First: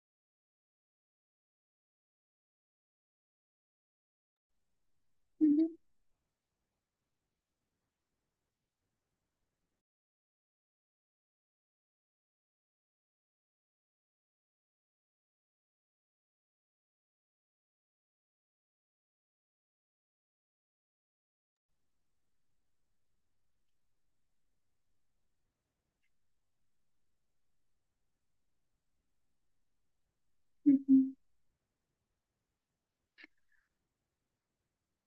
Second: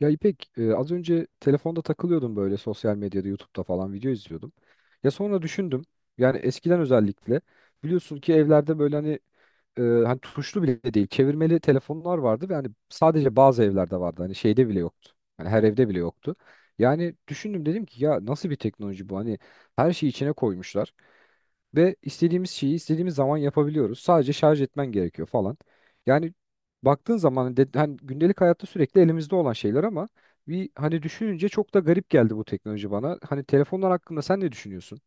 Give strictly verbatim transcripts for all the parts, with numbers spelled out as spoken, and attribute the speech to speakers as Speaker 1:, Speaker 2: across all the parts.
Speaker 1: Ya İpek, e, az önce telefonda takılıyordum böyle sosyal medyada, YouTube'da falan video izliyordum. Ya sonra
Speaker 2: Hı hı,
Speaker 1: düşündüm. Yani eskiden özellikle biliyorsun ki evlerde böyle hani e, hani tuşlu bile değil, çevirmeli telefonlar vardı ve hani sadece bazı evlerde vardı. Hani şeyde bile yoktu. Hani her evde bile yoktu. Yani düşündüm dedim ki ya nasıl bir teknoloji bu? Hani her şeyi içine koymuşlar. Ve istediğimiz şeyi istediğimiz zaman yapabiliyoruz. Sadece şarj etmen gerekiyor falan. Yani baktığın zaman de, hani gündelik hayatta sürekli elimizde olan şeyler ama
Speaker 2: hı
Speaker 1: bir
Speaker 2: hı.
Speaker 1: hani düşününce çok da garip geldi bu teknoloji bana. Hani telefonlar hakkında sen ne düşünüyorsun?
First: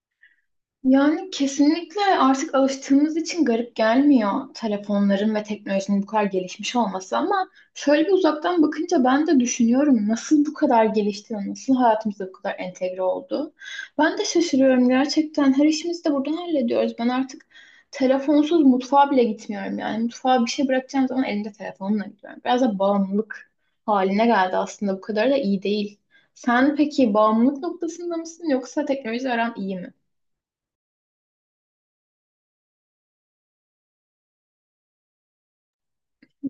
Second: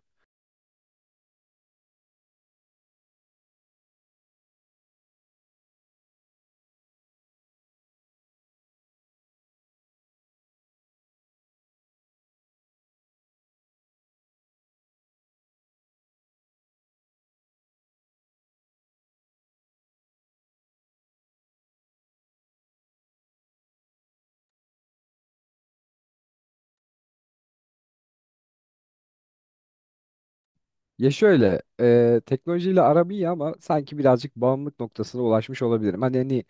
Speaker 2: Yani kesinlikle artık alıştığımız için garip gelmiyor telefonların ve teknolojinin bu kadar gelişmiş olması ama şöyle bir uzaktan bakınca ben de düşünüyorum nasıl bu kadar gelişti ve nasıl hayatımıza bu kadar entegre oldu. Ben de şaşırıyorum gerçekten, her işimizi de buradan hallediyoruz. Ben artık telefonsuz mutfağa bile gitmiyorum, yani mutfağa bir şey bırakacağım zaman elimde telefonla gidiyorum. Biraz da bağımlılık haline geldi aslında, bu kadar da iyi değil. Sen peki bağımlılık noktasında mısın yoksa teknoloji aran iyi mi?
Speaker 1: Ya şöyle, e, teknolojiyle aram iyi ama sanki birazcık bağımlılık noktasına ulaşmış olabilirim. Hani hani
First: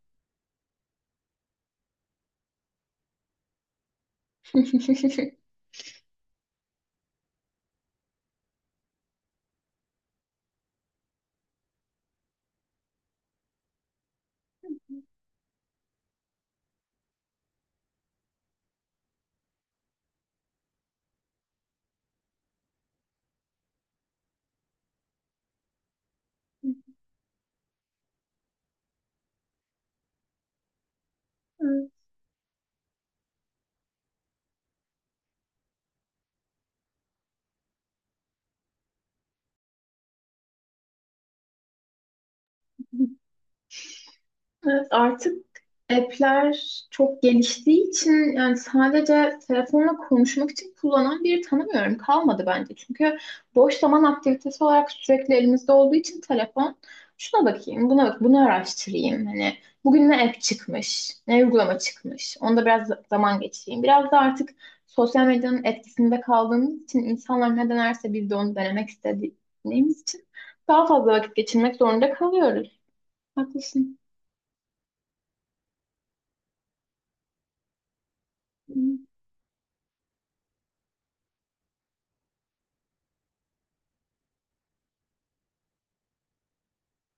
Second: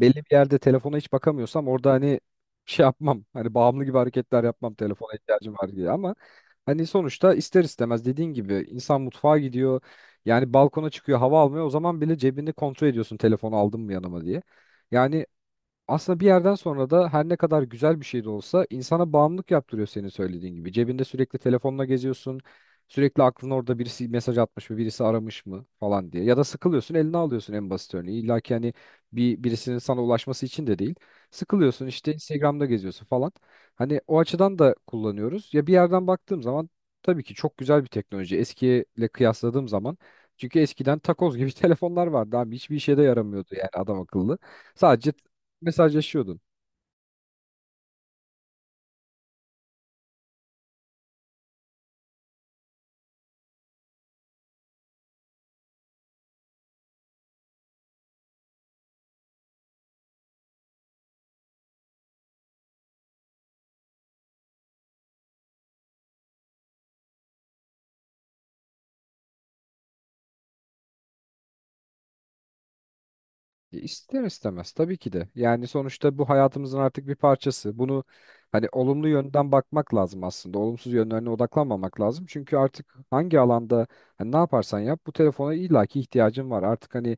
Speaker 1: belli bir yerde telefona hiç bakamıyorsam orada hani şey yapmam. Hani bağımlı gibi hareketler yapmam telefona
Speaker 2: Hı.
Speaker 1: ihtiyacım var diye ama hani sonuçta ister istemez dediğin gibi insan mutfağa gidiyor. Yani balkona çıkıyor hava almıyor. O zaman bile cebini kontrol ediyorsun telefonu aldım mı yanıma diye. Yani aslında bir yerden sonra da her ne kadar güzel bir şey de olsa insana bağımlılık yaptırıyor senin söylediğin gibi. Cebinde sürekli telefonla geziyorsun. Sürekli aklın orada birisi mesaj atmış mı, birisi aramış mı falan diye. Ya da sıkılıyorsun, eline alıyorsun en basit örneği. İlla ki hani bir birisinin sana ulaşması için de değil. Sıkılıyorsun işte Instagram'da geziyorsun falan. Hani o açıdan da kullanıyoruz. Ya bir yerden baktığım zaman tabii ki çok güzel bir teknoloji. Eskiyle kıyasladığım zaman çünkü eskiden takoz gibi telefonlar vardı abi. Hiçbir işe de yaramıyordu yani adam akıllı.
Speaker 2: Evet,
Speaker 1: Sadece
Speaker 2: artık
Speaker 1: mesajlaşıyordun.
Speaker 2: app'ler çok geliştiği için yani sadece telefonla konuşmak için kullanan biri tanımıyorum. Kalmadı bence. Çünkü boş zaman aktivitesi olarak sürekli elimizde olduğu için telefon, şuna bakayım, buna bak, bunu araştırayım. Hani bugün ne app çıkmış, ne uygulama çıkmış. Onda biraz zaman geçireyim. Biraz da artık sosyal medyanın etkisinde kaldığımız için, insanlar ne denerse biz de onu denemek istediğimiz için daha fazla vakit geçirmek zorunda kalıyoruz.
Speaker 1: E,
Speaker 2: Haklısın.
Speaker 1: İster istemez tabii ki de. Yani sonuçta bu hayatımızın artık bir parçası. Bunu hani
Speaker 2: Hı,
Speaker 1: olumlu yönden bakmak lazım aslında. Olumsuz yönlerine odaklanmamak lazım. Çünkü artık hangi alanda hani ne yaparsan yap bu telefona illaki ihtiyacın var. Artık hani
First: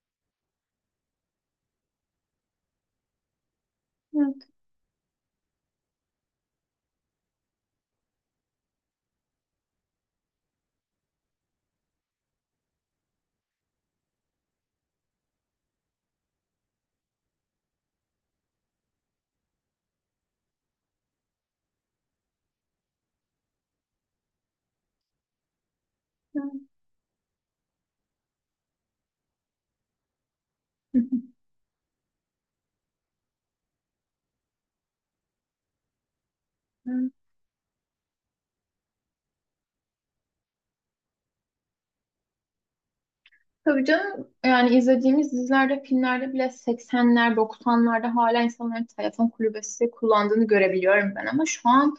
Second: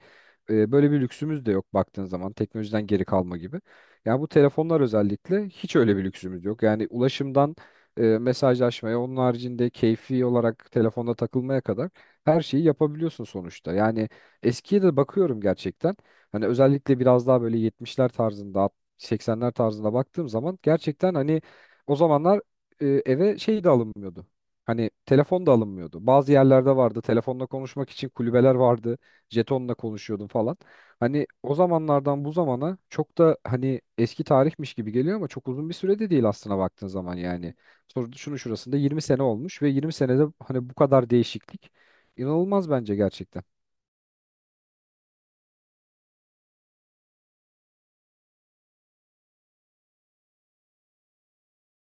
Speaker 1: e, böyle bir lüksümüz de yok baktığın zaman teknolojiden geri kalma gibi. Yani bu
Speaker 2: evet.
Speaker 1: telefonlar özellikle hiç öyle bir lüksümüz yok. Yani ulaşımdan e, mesajlaşmaya, onun haricinde keyfi olarak telefonda takılmaya kadar her şeyi yapabiliyorsun sonuçta. Yani eskiye de bakıyorum gerçekten. Hani özellikle biraz daha böyle yetmişler tarzında, alt- seksenler tarzında baktığım zaman gerçekten hani o zamanlar e, eve şey de alınmıyordu. Hani telefon da alınmıyordu. Bazı yerlerde vardı. Telefonla konuşmak için kulübeler vardı. Jetonla konuşuyordun falan. Hani o zamanlardan bu zamana çok da hani eski tarihmiş gibi geliyor ama çok uzun bir süre de değil aslına baktığın zaman yani. Sonra şunu şurasında yirmi sene olmuş ve yirmi senede hani bu kadar değişiklik inanılmaz bence gerçekten.
Speaker 2: Tabii canım, yani izlediğimiz dizilerde, filmlerde bile seksenler, doksanlarda hala insanların telefon kulübesi kullandığını görebiliyorum ben, ama şu an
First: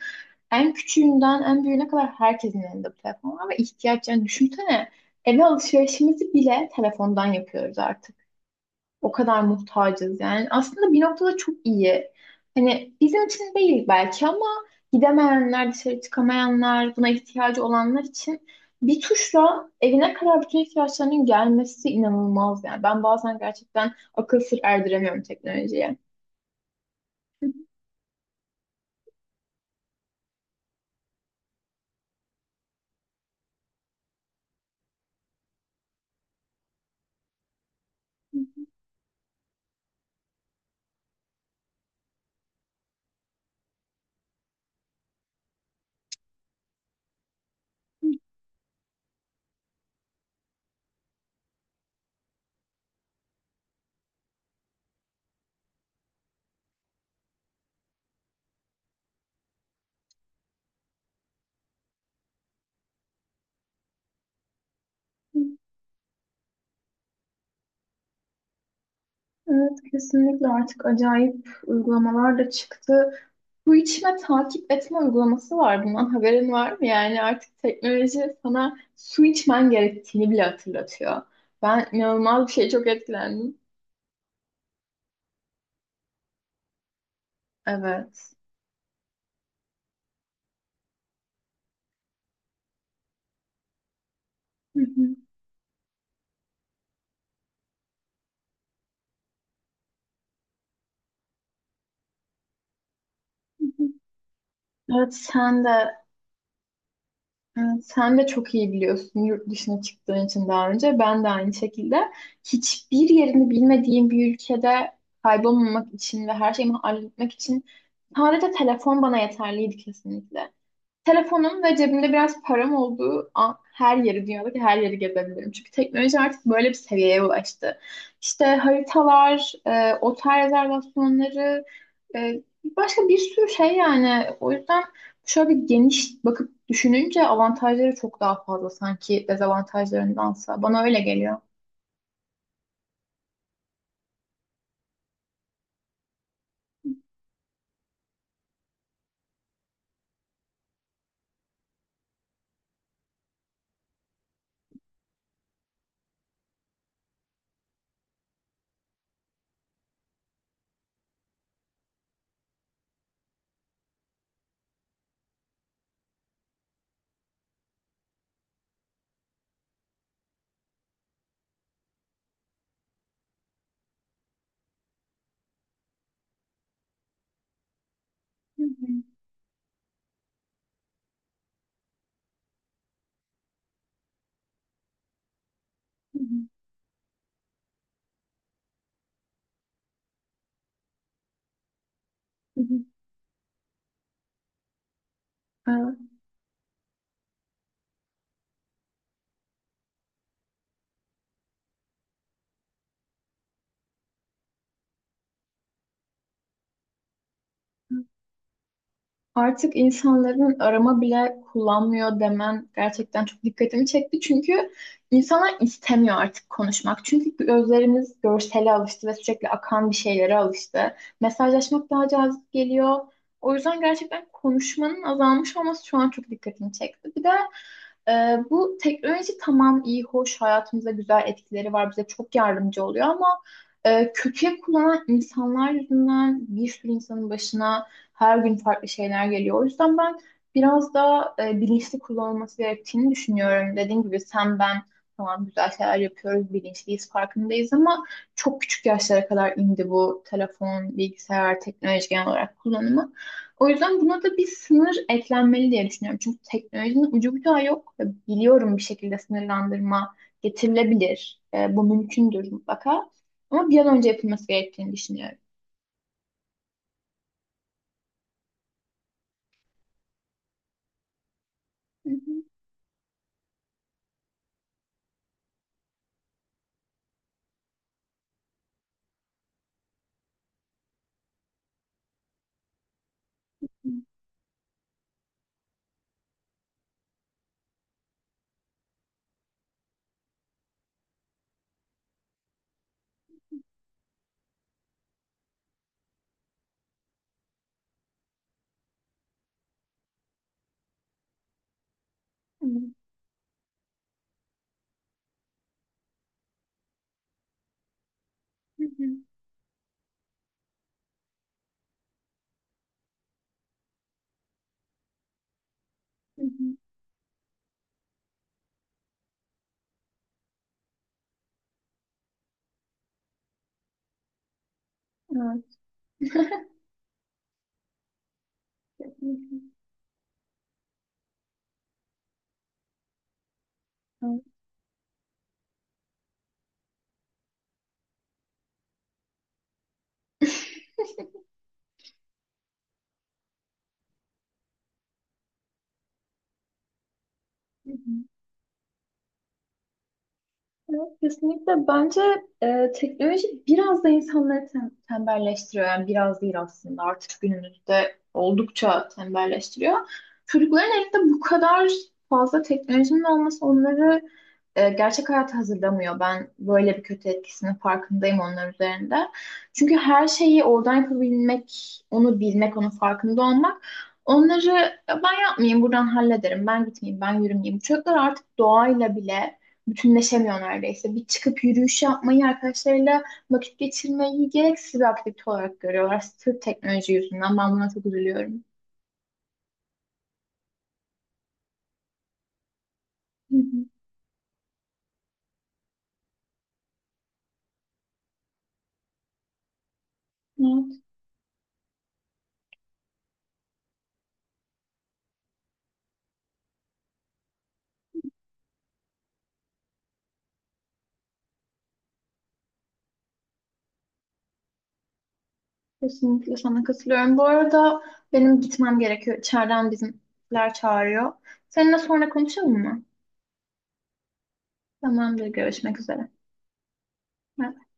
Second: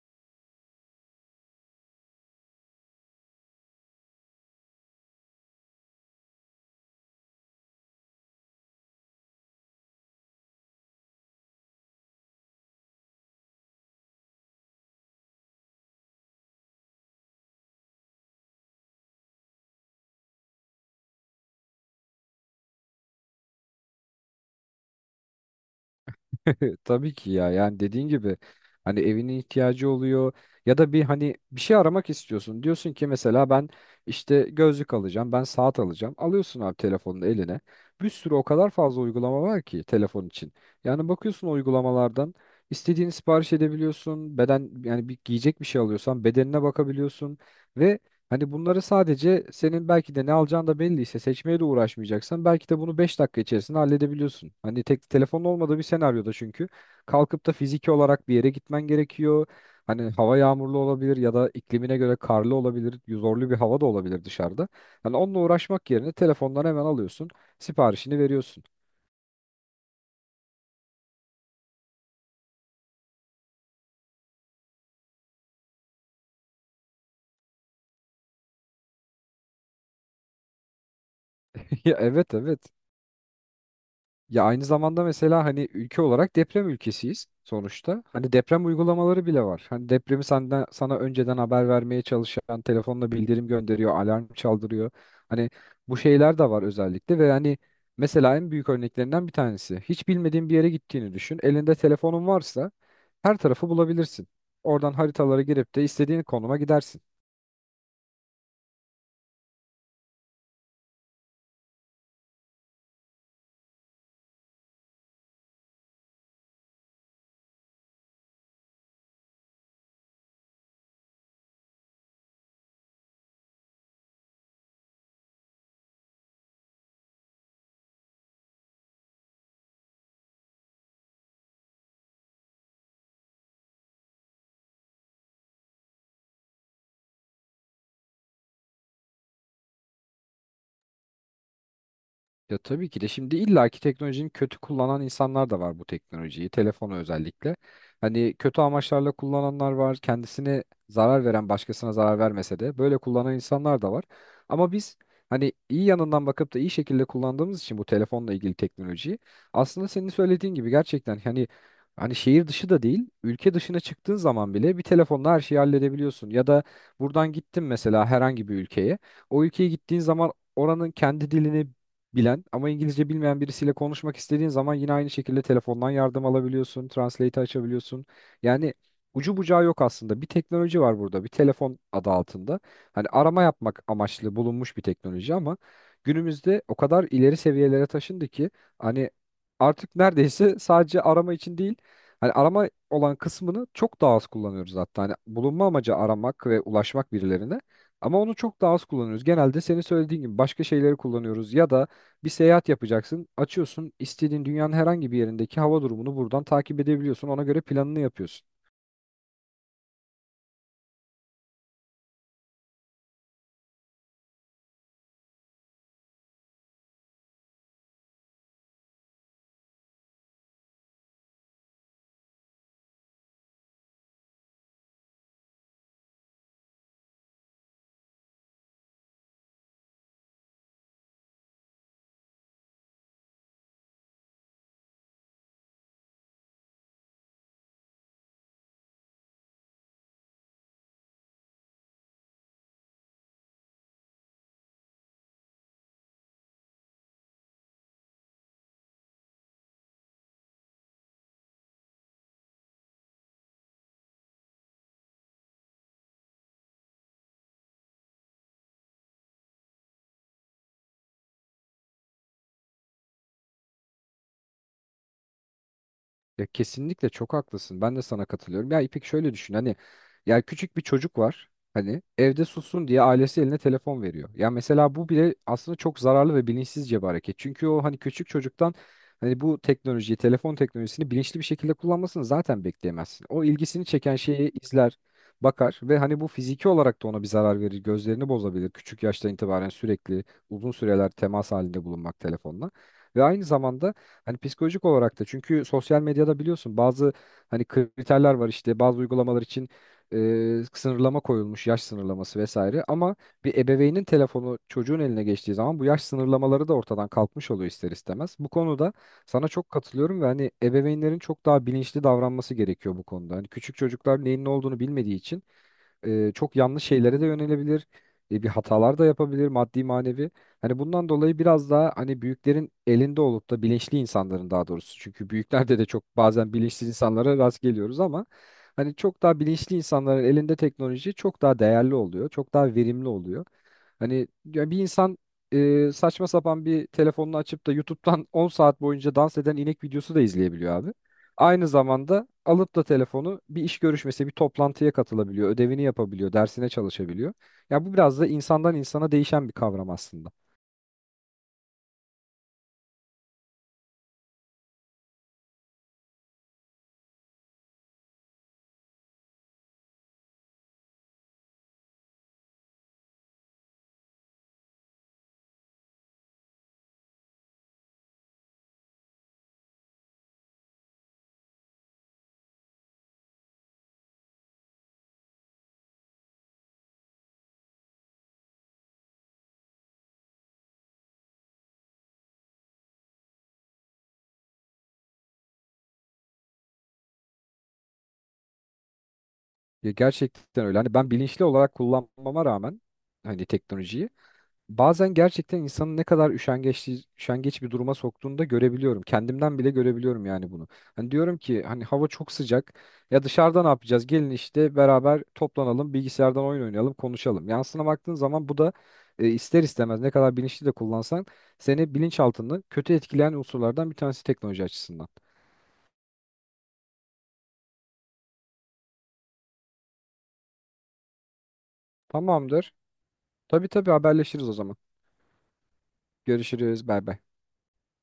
Speaker 2: en küçüğünden en büyüğüne kadar herkesin elinde bu telefon var ve ihtiyaç, yani düşünsene eve alışverişimizi bile telefondan yapıyoruz artık. O kadar muhtacız yani. Aslında bir noktada çok iyi. Hani bizim için değil belki ama gidemeyenler, dışarı çıkamayanlar, buna ihtiyacı olanlar için bir tuşla evine kadar bütün ihtiyaçlarının gelmesi inanılmaz yani. Ben bazen gerçekten akıl sır erdiremiyorum teknolojiye.
Speaker 1: Tabii ki ya yani dediğin gibi hani evinin ihtiyacı oluyor ya da bir hani bir şey aramak istiyorsun. Diyorsun ki mesela ben işte gözlük alacağım, ben saat alacağım. Alıyorsun abi telefonunu eline. Bir sürü o kadar fazla uygulama var ki telefon için. Yani bakıyorsun o uygulamalardan istediğini sipariş edebiliyorsun. Beden yani bir giyecek bir şey alıyorsan bedenine bakabiliyorsun ve Hani bunları sadece senin belki de ne alacağın da belliyse seçmeye de uğraşmayacaksan belki de bunu beş dakika içerisinde halledebiliyorsun. Hani tek telefonun olmadığı bir senaryoda çünkü kalkıp da fiziki olarak bir yere gitmen gerekiyor. Hani hava yağmurlu olabilir ya da iklimine göre karlı olabilir, zorlu bir hava da olabilir dışarıdan. Hani onunla uğraşmak yerine telefondan hemen alıyorsun, siparişini veriyorsun.
Speaker 2: Evet, kesinlikle artık acayip uygulamalar da çıktı. Bu içme takip etme uygulaması var. Bundan haberin var mı? Yani artık teknoloji sana su içmen gerektiğini bile hatırlatıyor. Ben
Speaker 1: Ya evet
Speaker 2: inanılmaz bir
Speaker 1: evet.
Speaker 2: şeye çok etkilendim.
Speaker 1: Ya aynı zamanda mesela hani ülke olarak deprem ülkesiyiz sonuçta.
Speaker 2: Evet.
Speaker 1: Hani deprem uygulamaları bile var. Hani depremi senden, sana önceden haber vermeye çalışan telefonla bildirim gönderiyor, alarm
Speaker 2: Hı
Speaker 1: çaldırıyor.
Speaker 2: hı,
Speaker 1: Hani bu şeyler de var özellikle ve hani mesela en büyük örneklerinden bir tanesi. Hiç bilmediğin bir yere gittiğini düşün. Elinde telefonun varsa her
Speaker 2: hı
Speaker 1: tarafı
Speaker 2: hı.
Speaker 1: bulabilirsin. Oradan
Speaker 2: Evet
Speaker 1: haritalara
Speaker 2: sen
Speaker 1: girip de
Speaker 2: de
Speaker 1: istediğin konuma gidersin.
Speaker 2: evet, sen de çok iyi biliyorsun yurt dışına çıktığın için daha önce. Ben de aynı şekilde hiçbir yerini bilmediğim bir ülkede kaybolmamak için ve her şeyimi halletmek için sadece telefon bana yeterliydi kesinlikle. Telefonum ve cebimde biraz param olduğu an her yeri, dünyadaki her yeri gezebilirim. Çünkü teknoloji artık böyle bir seviyeye ulaştı. İşte haritalar, e, otel rezervasyonları, e, başka bir sürü şey yani. O yüzden şöyle bir geniş bakıp düşününce avantajları çok daha fazla sanki dezavantajlarındansa. Bana öyle geliyor.
Speaker 1: Ya tabii ki de şimdi illaki teknolojinin kötü kullanan insanlar da var bu teknolojiyi, telefonu özellikle. Hani kötü amaçlarla kullananlar var, kendisine zarar veren başkasına zarar vermese de böyle kullanan insanlar da var. Ama biz hani iyi yanından bakıp da iyi şekilde kullandığımız için bu telefonla ilgili teknolojiyi aslında senin söylediğin gibi gerçekten hani hani şehir dışı da değil, ülke dışına çıktığın zaman bile bir telefonla her şeyi halledebiliyorsun. Ya da buradan gittin mesela herhangi bir ülkeye. O ülkeye gittiğin zaman oranın kendi dilini bilen ama İngilizce bilmeyen birisiyle konuşmak istediğin zaman yine aynı şekilde telefondan yardım alabiliyorsun, translate açabiliyorsun.
Speaker 2: Hı
Speaker 1: Yani
Speaker 2: hı,
Speaker 1: ucu bucağı yok aslında. Bir teknoloji var burada, bir telefon adı altında. Hani arama yapmak amaçlı bulunmuş bir teknoloji ama
Speaker 2: hı hı,
Speaker 1: günümüzde o kadar ileri seviyelere taşındı ki hani artık neredeyse sadece arama için değil. Hani
Speaker 2: hı
Speaker 1: arama
Speaker 2: hı.
Speaker 1: olan kısmını çok daha az kullanıyoruz hatta. Hani bulunma amacı
Speaker 2: Evet.
Speaker 1: aramak ve ulaşmak birilerine. Ama onu çok daha az kullanıyoruz. Genelde senin söylediğin gibi başka şeyleri kullanıyoruz ya da bir seyahat yapacaksın. Açıyorsun istediğin dünyanın herhangi bir yerindeki hava durumunu buradan takip edebiliyorsun. Ona göre planını yapıyorsun.
Speaker 2: Artık insanların arama bile kullanmıyor demen gerçekten çok dikkatimi çekti. Çünkü insanlar istemiyor artık konuşmak. Çünkü gözlerimiz görsele alıştı ve sürekli akan bir şeylere alıştı. Mesajlaşmak daha cazip geliyor. O yüzden gerçekten konuşmanın azalmış olması şu an çok dikkatimi çekti. Bir de ee, bu teknoloji tamam iyi, hoş, hayatımıza güzel etkileri var, bize çok yardımcı oluyor ama e, kötüye kullanan insanlar yüzünden bir sürü insanın başına her gün farklı şeyler geliyor. O yüzden ben biraz daha e, bilinçli kullanılması gerektiğini düşünüyorum. Dediğim gibi sen ben tamam güzel şeyler yapıyoruz, bilinçliyiz, farkındayız ama çok küçük yaşlara kadar indi bu telefon, bilgisayar, teknoloji genel olarak kullanımı. O yüzden buna da bir sınır eklenmeli diye düşünüyorum. Çünkü teknolojinin ucu bucağı yok. Ve biliyorum bir şekilde sınırlandırma getirilebilir. E, bu mümkündür mutlaka. Ama bir an önce yapılması gerektiğini düşünüyorum.
Speaker 1: Ya kesinlikle çok haklısın. Ben de sana katılıyorum. Ya İpek şöyle düşün. Hani ya küçük bir çocuk var. Hani
Speaker 2: Hı hı,
Speaker 1: evde sussun diye ailesi eline telefon veriyor. Ya mesela bu bile aslında çok zararlı ve bilinçsizce bir hareket. Çünkü o hani küçük çocuktan hani bu teknolojiyi, telefon teknolojisini bilinçli bir şekilde kullanmasını zaten bekleyemezsin. O ilgisini çeken şeyi izler, bakar ve hani bu fiziki olarak da ona bir zarar verir. Gözlerini bozabilir. Küçük yaştan itibaren sürekli uzun süreler temas halinde bulunmak telefonla. Ve aynı zamanda Hani psikolojik olarak da çünkü sosyal medyada biliyorsun bazı hani kriterler var işte bazı uygulamalar için e, sınırlama koyulmuş yaş sınırlaması
Speaker 2: hı
Speaker 1: vesaire
Speaker 2: hı,
Speaker 1: ama bir ebeveynin telefonu çocuğun eline geçtiği zaman bu yaş sınırlamaları da ortadan kalkmış oluyor ister istemez. Bu
Speaker 2: hı
Speaker 1: konuda
Speaker 2: hı.
Speaker 1: sana çok katılıyorum ve hani ebeveynlerin çok daha bilinçli davranması gerekiyor bu konuda. Hani küçük çocuklar neyin ne olduğunu bilmediği için e,
Speaker 2: Hı
Speaker 1: çok
Speaker 2: hı.
Speaker 1: yanlış şeylere de yönelebilir. E, bir hatalar da yapabilir maddi manevi. Hani bundan dolayı biraz daha hani büyüklerin elinde olup da bilinçli insanların daha doğrusu. Çünkü
Speaker 2: Evet.
Speaker 1: büyüklerde de çok bazen bilinçsiz insanlara rast geliyoruz ama hani çok daha
Speaker 2: Kesinlikle.
Speaker 1: bilinçli insanların elinde teknoloji çok daha değerli oluyor. Çok daha verimli oluyor. Hani
Speaker 2: Evet.
Speaker 1: ya bir insan e, saçma sapan bir telefonunu açıp da YouTube'dan on saat boyunca dans eden inek videosu da izleyebiliyor abi. Aynı zamanda alıp da telefonu bir iş görüşmesi, bir toplantıya katılabiliyor, ödevini yapabiliyor, dersine çalışabiliyor. Ya bu
Speaker 2: Hı
Speaker 1: biraz
Speaker 2: hı.
Speaker 1: da insandan insana değişen bir kavram aslında.
Speaker 2: Evet, kesinlikle. Bence e, teknoloji biraz da insanları tem- tembelleştiriyor. Yani biraz değil aslında. Artık günümüzde oldukça tembelleştiriyor. Çocukların elinde bu kadar fazla teknolojinin olması onları e, gerçek hayata hazırlamıyor. Ben böyle bir kötü etkisinin farkındayım onlar üzerinde. Çünkü her şeyi oradan yapabilmek, onu bilmek, onun farkında olmak onları, "Ya ben yapmayayım, buradan hallederim, ben gitmeyeyim, ben yürümeyeyim." Çocuklar artık doğayla bile bütünleşemiyor neredeyse. Bir çıkıp yürüyüş yapmayı, arkadaşlarıyla vakit geçirmeyi gereksiz bir aktivite olarak görüyorlar. Sırf teknoloji yüzünden. Ben buna çok üzülüyorum.
Speaker 1: Ya gerçekten öyle. Hani ben bilinçli olarak kullanmama rağmen hani
Speaker 2: Hı hı.
Speaker 1: teknolojiyi bazen gerçekten insanın ne kadar üşengeç, üşengeç, bir duruma soktuğunu da görebiliyorum. Kendimden bile görebiliyorum yani bunu.
Speaker 2: Evet,
Speaker 1: Hani diyorum ki hani hava çok sıcak. Ya dışarıda ne yapacağız? Gelin işte beraber toplanalım, bilgisayardan oyun oynayalım, konuşalım. Yansına baktığın zaman bu da e, ister istemez ne kadar bilinçli de kullansan seni bilinçaltını kötü etkileyen unsurlardan bir tanesi teknoloji açısından.
Speaker 2: kesinlikle sana katılıyorum. Bu arada benim gitmem gerekiyor. İçeriden bizimler çağırıyor. Seninle sonra
Speaker 1: Tamamdır.
Speaker 2: konuşalım mı?
Speaker 1: Tabii tabii haberleşiriz o zaman.
Speaker 2: Tamamdır, görüşmek üzere.
Speaker 1: Görüşürüz. Bay bay.
Speaker 2: Bye.